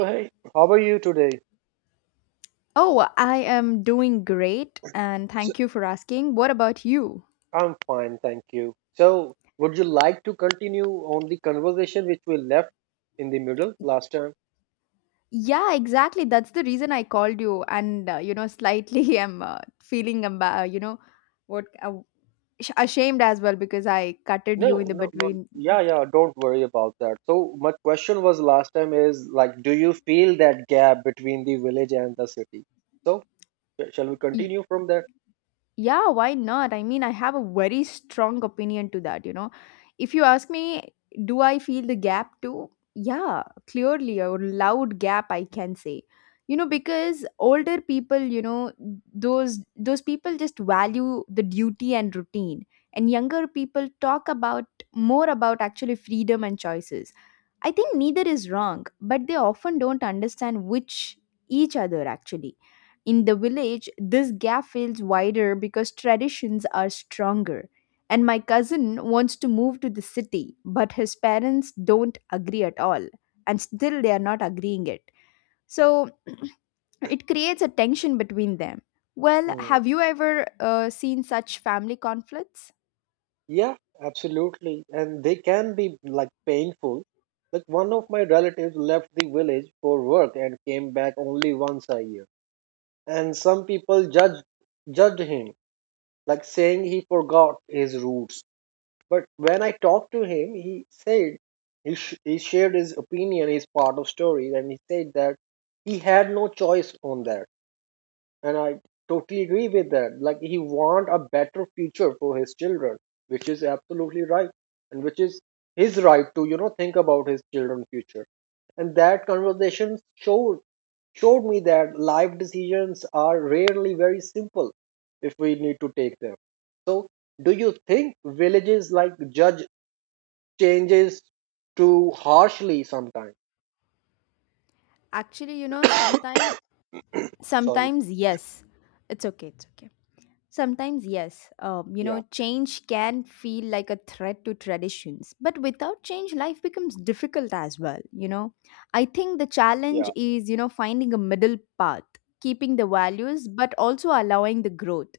Hey, how are you today? Oh, I am doing great and So, thank you for asking. What about you? I'm fine, thank you. So, would you like to continue on the conversation which we left in the middle last time? Yeah, exactly. That's the reason I called you and you know slightly I'm feeling what uh, ashamed as well because I cutted you No, in the no, no. between. Yeah, yeah, don't worry about that. So, my question was last time is like, do you feel that gap between the village and the city? So, shall we Y- continue from there? Yeah, why not? I mean, I have a very strong opinion to that, you know. If you ask me, do I feel the gap too? Yeah, clearly a loud gap I can say. You know, because older people, you know, those people just value the duty and routine, and younger people talk about more about actually freedom and choices. I think neither is wrong, but they often don't understand which each other actually. In the village, this gap feels wider because traditions are stronger. And my cousin wants to move to the city, but his parents don't agree at all. And still, they are not agreeing it. So it creates a tension between them. Well, Hmm. have you ever seen such family conflicts? Yeah, absolutely. And they can be like painful. Like, one of my relatives left the village for work and came back only once a year. And some people judged him, like saying he forgot his roots. But when I talked to him, he said he, he shared his opinion, his part of story, and he said that he had no choice on that, and I totally agree with that. Like he want a better future for his children, which is absolutely right, and which is his right to think about his children's future. And that conversation showed me that life decisions are rarely very simple if we need to take them. So, do you think villages like judge changes too harshly sometimes? Actually, you know, sometimes, Sorry. sometimes, yes. It's okay. It's okay. Sometimes, yes, you know, Yeah, change can feel like a threat to traditions, but without change, life becomes difficult as well. You know, I think the challenge yeah, is, you know, finding a middle path, keeping the values, but also allowing the growth.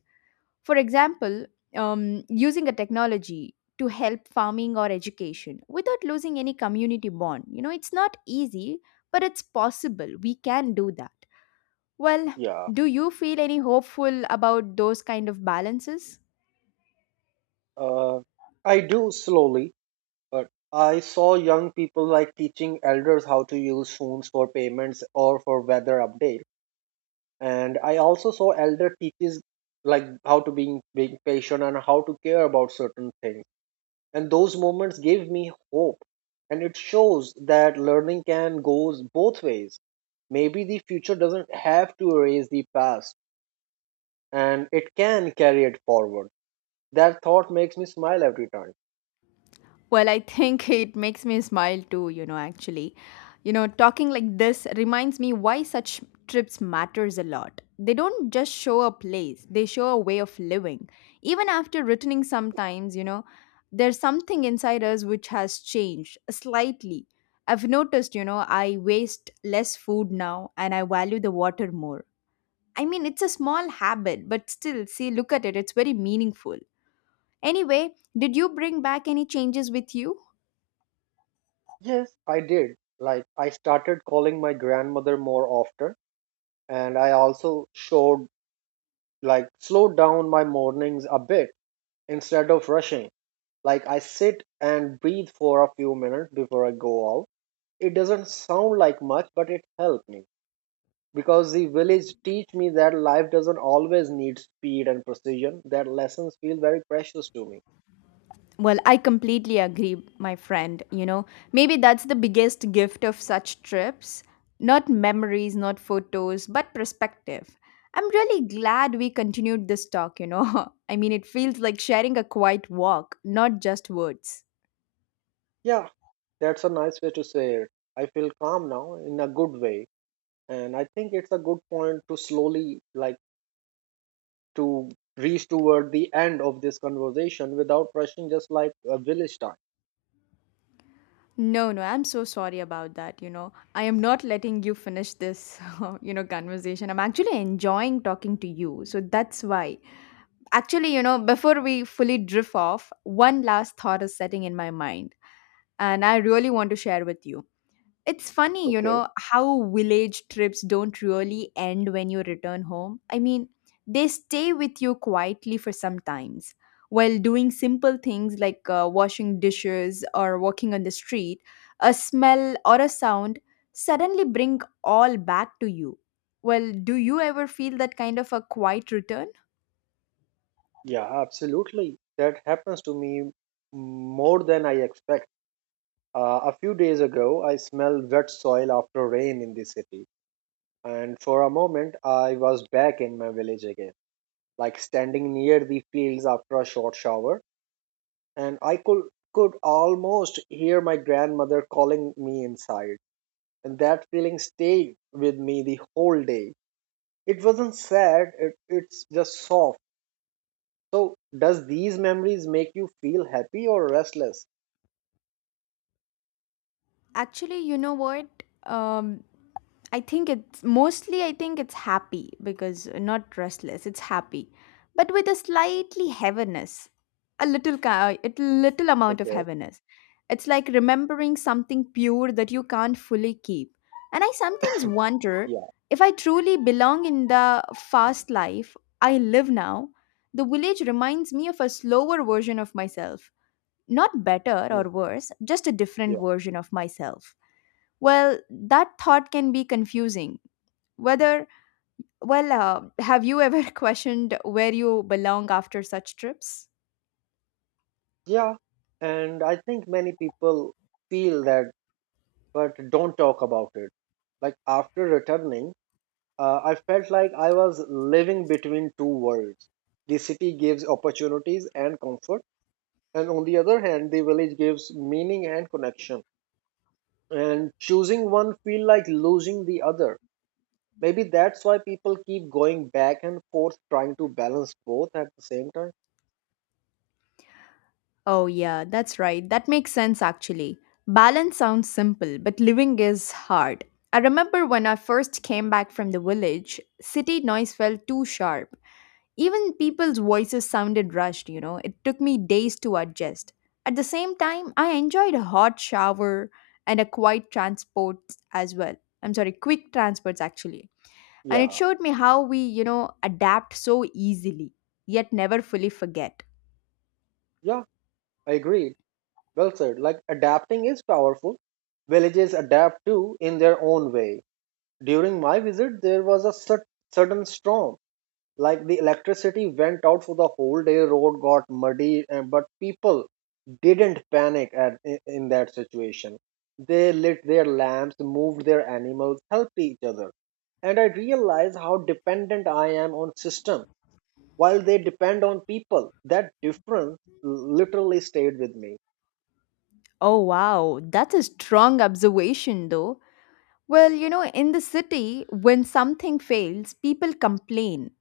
For example, using a technology to help farming or education without losing any community bond. You know, it's not easy, but it's possible. We can do that. Well, yeah. do you feel any hopeful about those kind of balances? Uh, I do slowly, but I saw young people like teaching elders how to use phones for payments or for weather update, and I also saw elder teaches like how to being patient and how to care about certain things, and those moments gave me hope, and it shows that learning can goes both ways. Maybe the future doesn't have to erase the past, and it can carry it forward. That thought makes me smile every time. Well, I think it makes me smile too, you know, actually. You know, talking like this reminds me why such trips matters a lot. They don't just show a place, they show a way of living. Even after returning sometimes, you know, there's something inside us which has changed slightly. I've noticed, you know, I waste less food now and I value the water more. I mean, it's a small habit, but still, see, look at it. It's very meaningful. Anyway, did you bring back any changes with you? Yes, I did. Like I started calling my grandmother more often, and I also showed like slowed down my mornings a bit instead of rushing. Like I sit and breathe for a few minutes before I go out. It doesn't sound like much but it helped me, because the village teach me that life doesn't always need speed and precision. That lessons feel very precious to me. Well, I completely agree, my friend. You know, maybe that's the biggest gift of such trips. Not memories, not photos, but perspective. I'm really glad we continued this talk, you know. I mean, it feels like sharing a quiet walk, not just words. Yeah, that's a nice way to say it. I feel calm now in a good way, and I think it's a good point to slowly like to reach toward the end of this conversation without rushing, just like a village time. No, no, I'm so sorry about that. You know, I am not letting you finish this, you know, conversation. I'm actually enjoying talking to you. So that's why. Actually, you know, before we fully drift off, one last thought is setting in my mind, and I really want to share with you. It's funny, you Okay. know, how village trips don't really end when you return home. I mean, they stay with you quietly for some times. While doing simple things like washing dishes or walking on the street, a smell or a sound suddenly bring all back to you. Well, do you ever feel that kind of a quiet return? Yeah, absolutely, that happens to me more than I expect. A few days ago, I smelled wet soil after rain in the city, and for a moment, I was back in my village again, like standing near the fields after a short shower, and I could almost hear my grandmother calling me inside, and that feeling stayed with me the whole day. It wasn't sad; it's just soft. So, does these memories make you feel happy or restless? Actually, you know what? Um, I think it's mostly I think it's happy because not restless, it's happy. But with a slightly heaviness, a little a little amount of Okay, heaviness. It's like remembering something pure that you can't fully keep. And I sometimes wonder yeah, if I truly belong in the fast life I live now. The village reminds me of a slower version of myself. Not better mm, or worse, just a different yeah. version of myself. Well, that thought can be confusing whether, well, have you ever questioned where you belong after such trips? Yeah, and I think many people feel that but don't talk about it. Like after returning, I felt like I was living between two worlds. The city gives opportunities and comfort, and on the other hand, the village gives meaning and connection. And choosing one feel like losing the other. Maybe that's why people keep going back and forth trying to balance both at the same time. Oh, yeah, that's right. That makes sense actually. Balance sounds simple, but living is hard. I remember when I first came back from the village, city noise felt too sharp. Even people's voices sounded rushed, you know. It took me days to adjust. At the same time, I enjoyed a hot shower and a quiet transport as well. I'm sorry, quick transports actually. And it Yeah, showed me how we, you know, adapt so easily yet never fully forget. yeah, I agree. Well said. Like adapting is powerful. Villages adapt too in their own way. During my visit, there was a sudden storm. Like the electricity went out for the whole day, road got muddy, and but people didn't panic in that situation. They lit their lamps, moved their animals, helped each other. And I realized how dependent I am on system while they depend on people. That difference literally stayed with me. Oh wow, that's a strong observation though. Well, you know, in the city when something fails people complain,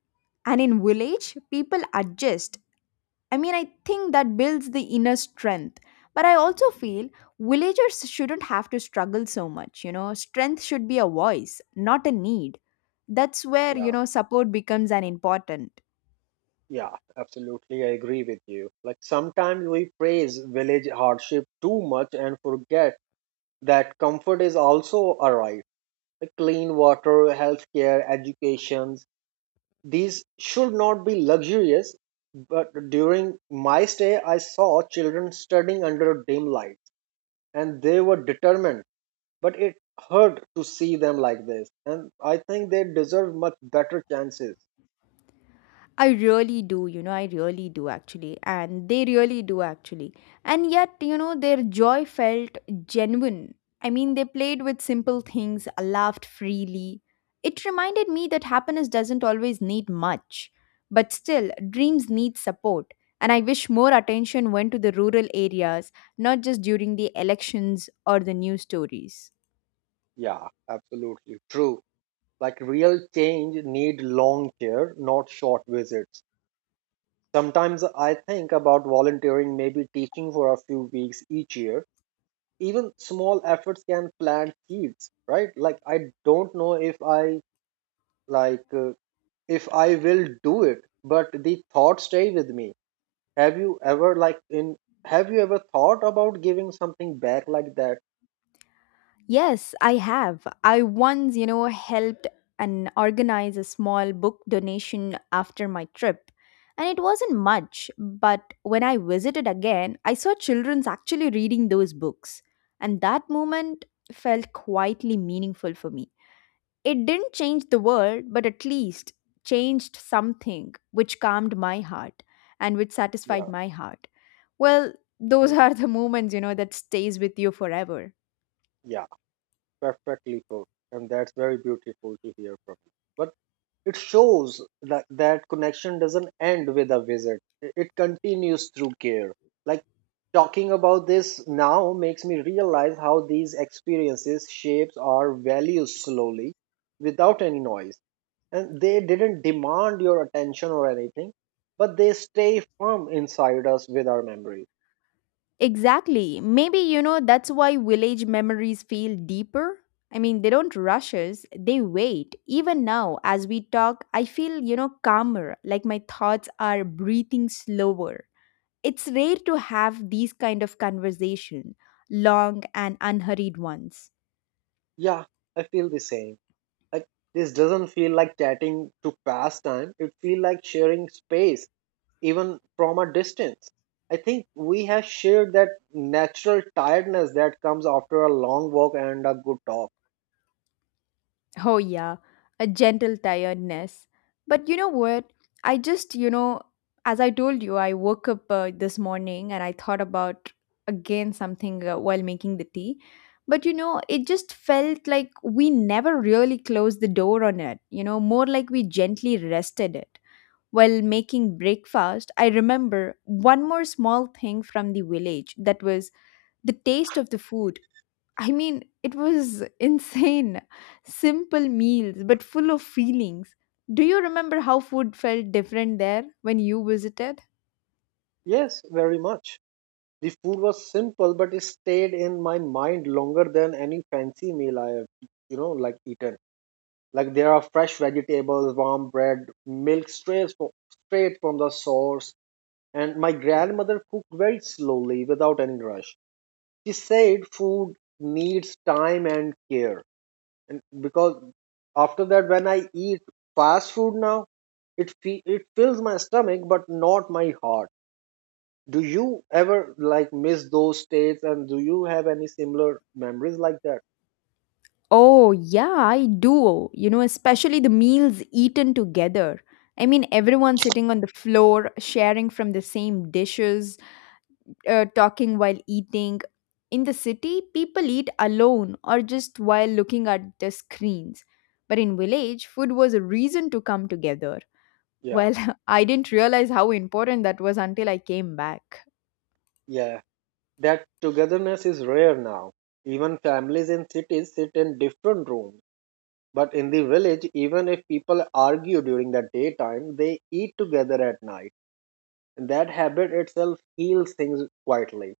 and in village people adjust. I mean, I think that builds the inner strength. But I also feel villagers shouldn't have to struggle so much. You know, strength should be a voice, not a need. That's where, you Yeah. know, support becomes an important. Yeah, absolutely. I agree with you. Like sometimes we praise village hardship too much and forget that comfort is also a right. Like clean water, healthcare, educations. These should not be luxurious. But during my stay, I saw children studying under dim lights and they were determined. But it hurt to see them like this. And I think they deserve much better chances. I really do, you know, I really do actually. And they really do actually. And yet, you know, their joy felt genuine. I mean, they played with simple things, laughed freely. It reminded me that happiness doesn't always need much. But still, dreams need support. And I wish more attention went to the rural areas, not just during the elections or the news stories. Yeah, absolutely. True. Like real change need long care, not short visits. Sometimes I think about volunteering, maybe teaching for a few weeks each year. Even small efforts can plant seeds, right? Like I don't know if I like if I will do it, but the thought stay with me. Have you ever like in have you ever thought about giving something back like that? Yes, I have. I once, you know, helped and organize a small book donation after my trip. And it wasn't much, but when I visited again, I saw children's actually reading those books. And that moment felt quietly meaningful for me. It didn't change the world, but at least changed something which calmed my heart and which satisfied Yeah. my heart. Well, those Mm. are the moments, you know, that stays with you forever. Yeah, perfectly put. And that's very beautiful to hear from you. But it shows that, that connection doesn't end with a visit, it continues through care. Like talking about this now makes me realize how these experiences shapes our values slowly without any noise. And they didn't demand your attention or anything, but they stay firm inside us with our memories. Exactly. Maybe, you know, that's why village memories feel deeper. I mean, they don't rush us, they wait. Even now, as we talk, I feel, you know, calmer, like my thoughts are breathing slower. It's rare to have these kind of conversation, long and unhurried ones. Yeah, I feel the same. Like this doesn't feel like chatting to pass time. It feels like sharing space even from a distance. I think we have shared that natural tiredness that comes after a long walk and a good talk. Oh, yeah, a gentle tiredness. But you know what? I just, you know, as I told you, I woke up this morning and I thought about again something while making the tea. But you know, it just felt like we never really closed the door on it, you know, more like we gently rested it. While making breakfast, I remember one more small thing from the village that was the taste of the food. I mean, it was insane. Simple meals, but full of feelings. Do you remember how food felt different there when you visited? Yes, very much. The food was simple, but it stayed in my mind longer than any fancy meal I have, like eaten. Like there are fresh vegetables, warm bread, straight from the source. And my grandmother cooked very slowly without any rush. She said food needs time and care, and because after that when I eat fast food now, it it fills my stomach but not my heart. Do you ever like miss those states, and do you have any similar memories like that? Oh, yeah, I do. You know, especially the meals eaten together. I mean, everyone sitting on the floor, sharing from the same dishes, talking while eating. In the city, people eat alone or just while looking at the screens. But in village, food was a reason to come together. Yeah, Well, I didn't realize how important that was until I came back. yeah, that togetherness is rare now. Even families in cities sit in different rooms, but in the village, even if people argue during the daytime, they eat together at night, and that habit itself heals things quietly.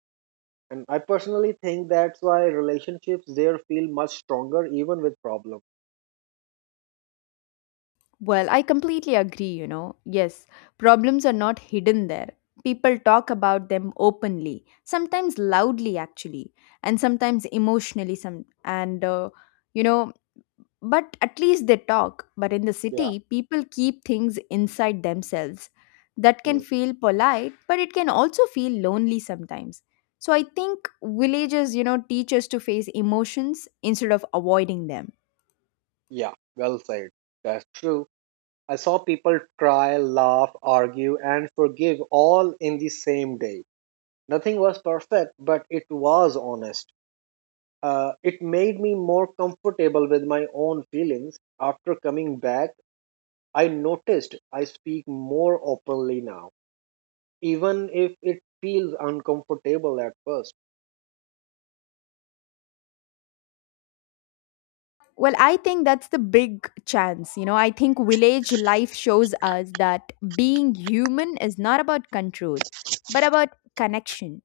And I personally think that's why relationships there feel much stronger even with problems. Well, I completely agree, you know. Yes, problems are not hidden there. People talk about them openly, sometimes loudly actually, and sometimes emotionally some and you know, but at least they talk. But in the Yeah. city, people keep things inside themselves. That can Hmm. feel polite, but it can also feel lonely sometimes. So I think villages, you know, teach us to face emotions instead of avoiding them. Yeah, well said. That's true. I saw people cry, laugh, argue, and forgive all in the same day. Nothing was perfect, but it was honest. It made me more comfortable with my own feelings. After coming back, I noticed I speak more openly now, even if it feels uncomfortable at first. Well, I think that's the big chance. You know, I think village life shows us that being human is not about control, but about connection.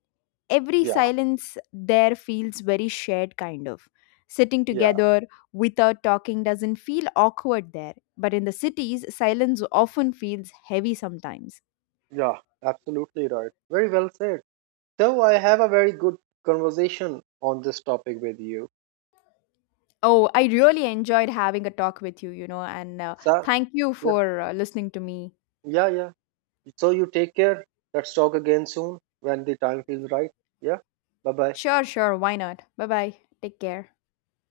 Every Yeah. silence there feels very shared, kind of. Sitting Yeah. together without talking doesn't feel awkward there, but in the cities, silence often feels heavy sometimes. Yeah, absolutely right. Very well said. So I have a very good conversation on this topic with you. Oh, I really enjoyed having a talk with you, you know, and So thank you yeah, for listening to me. yeah, yeah. So you take care. Let's talk again soon when the time feels right. Yeah. Bye bye. Sure, sure, why not? Bye bye. Take care.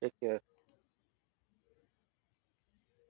Take care.